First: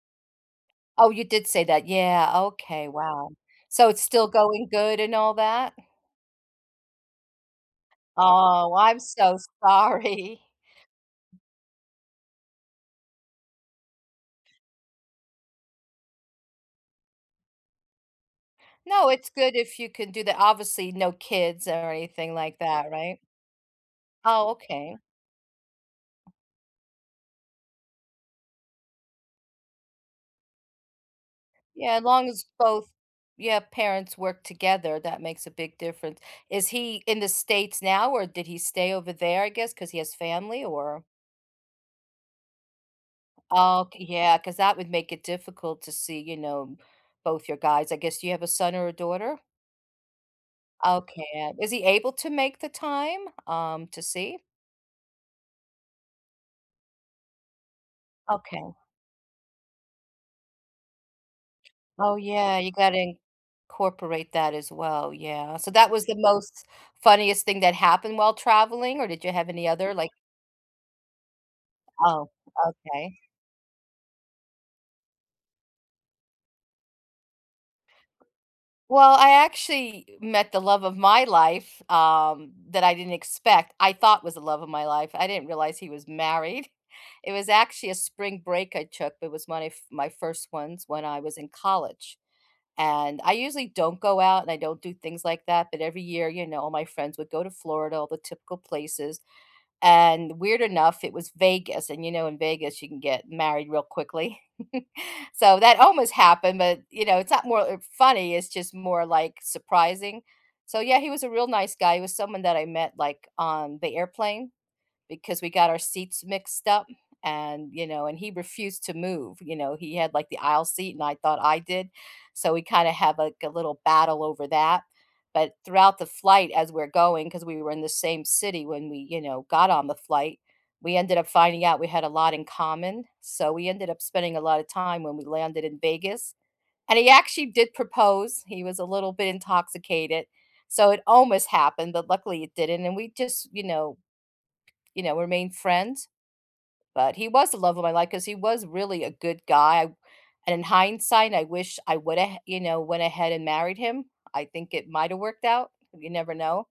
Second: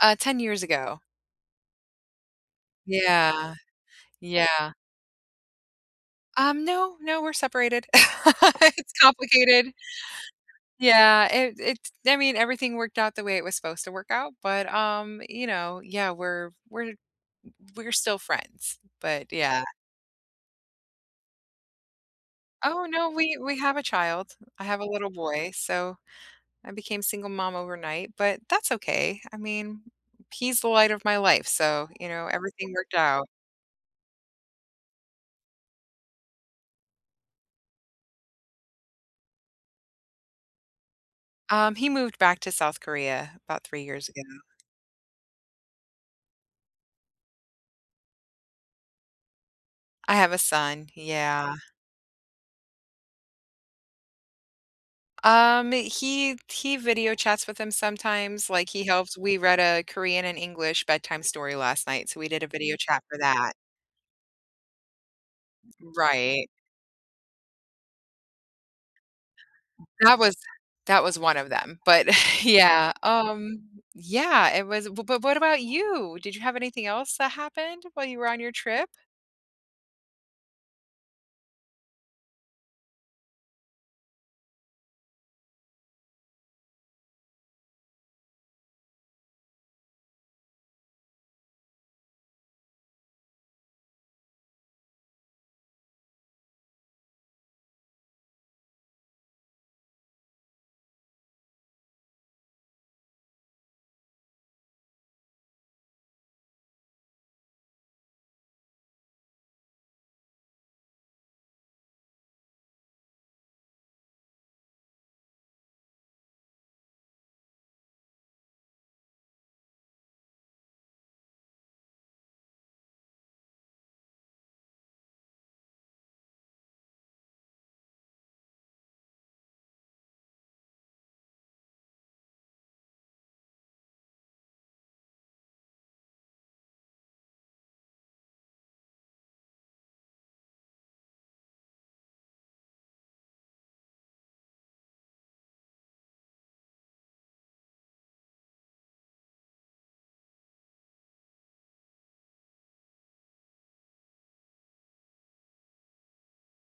Uh, 10 years ago. Oh, you did say that. Yeah. Okay. Wow! Yeah. So it's still going Yeah. good and all that? Um, no, no. We're separated. Oh, It's I'm so complicated. sorry. Yeah, it it's I mean, everything worked out the way it was supposed to work out but, um, you know Yeah, we're we're we're still friends, No, it's but good yeah. if you could do that. Obviously, no kids or anything like Oh, that, no, right? we we have a child. Oh, I have a okay. little boy, so I became single mom overnight, but that's okay, I mean, he's the light of my life, so, Yeah, as you know, long as everything both worked out. Yeah, parents work together, that makes a big difference. Is he in The States now or did he stay over there, I guess, 'cause he has family or Um, he moved back to South Korea about 3 Okay, years ago. yeah, 'cause that would make it difficult to see, you know, both you guys. I guess, do you have a son or a daughter? I have a son. Okay. Uh, Yeah. is he able to make the time, um, to see? Um, he he video chats with him sometimes, like, Okay. he helps We read a Korean and English bedtime story last night, Oh so we did a yeah, you video got chat to for that. incorporate that as well. Yeah. So that was the Right. most funniest thing that happened while traveling or did you have any other like That was That was one of them, but Oh, yeah, okay. um Yeah, it was, bu bu what about you? Did you have anything else that happened while you were on your trip? Well, I actually met the love of my life, um, that I didn't expect. I thought was the love of my life, I didn't realize he was married. It was actually a spring break I took, it was my f my first ones when I was in college, and I usually don't go out and I don't do things like that, but every year, you know, all my friends would go to Florida, all the typical places, and weird enough, it was Vegas, and, you know, in Vegas you can get married real quickly. So that almost happened but, you know, it's not more, uh, funny, it's just more, like, surprising. So yeah, he was a real nice guy, he was someone that I met, like, on the airplane, because we got our seats mixed up and, you know, and he refused to move, you know, he had, like, the aisle seat and I thought I did. So we kind of have, like, a little battle over that but throughout the flight as we're going- 'cause we were in the same city when we, you know, got on the flight- we ended up finding out we had a lot in common, so we ended up spending a lot of time when we landed in Vegas, and he actually did propose, he was a little bit intoxicated, so it almost happened but luckily it didn't and we just, you know you know, remained friends. But he was the love of my life 'cause he was really a good guy, and in hindsight I wish I went ahea you know, went ahead and married him. I think it might have worked out. You never know.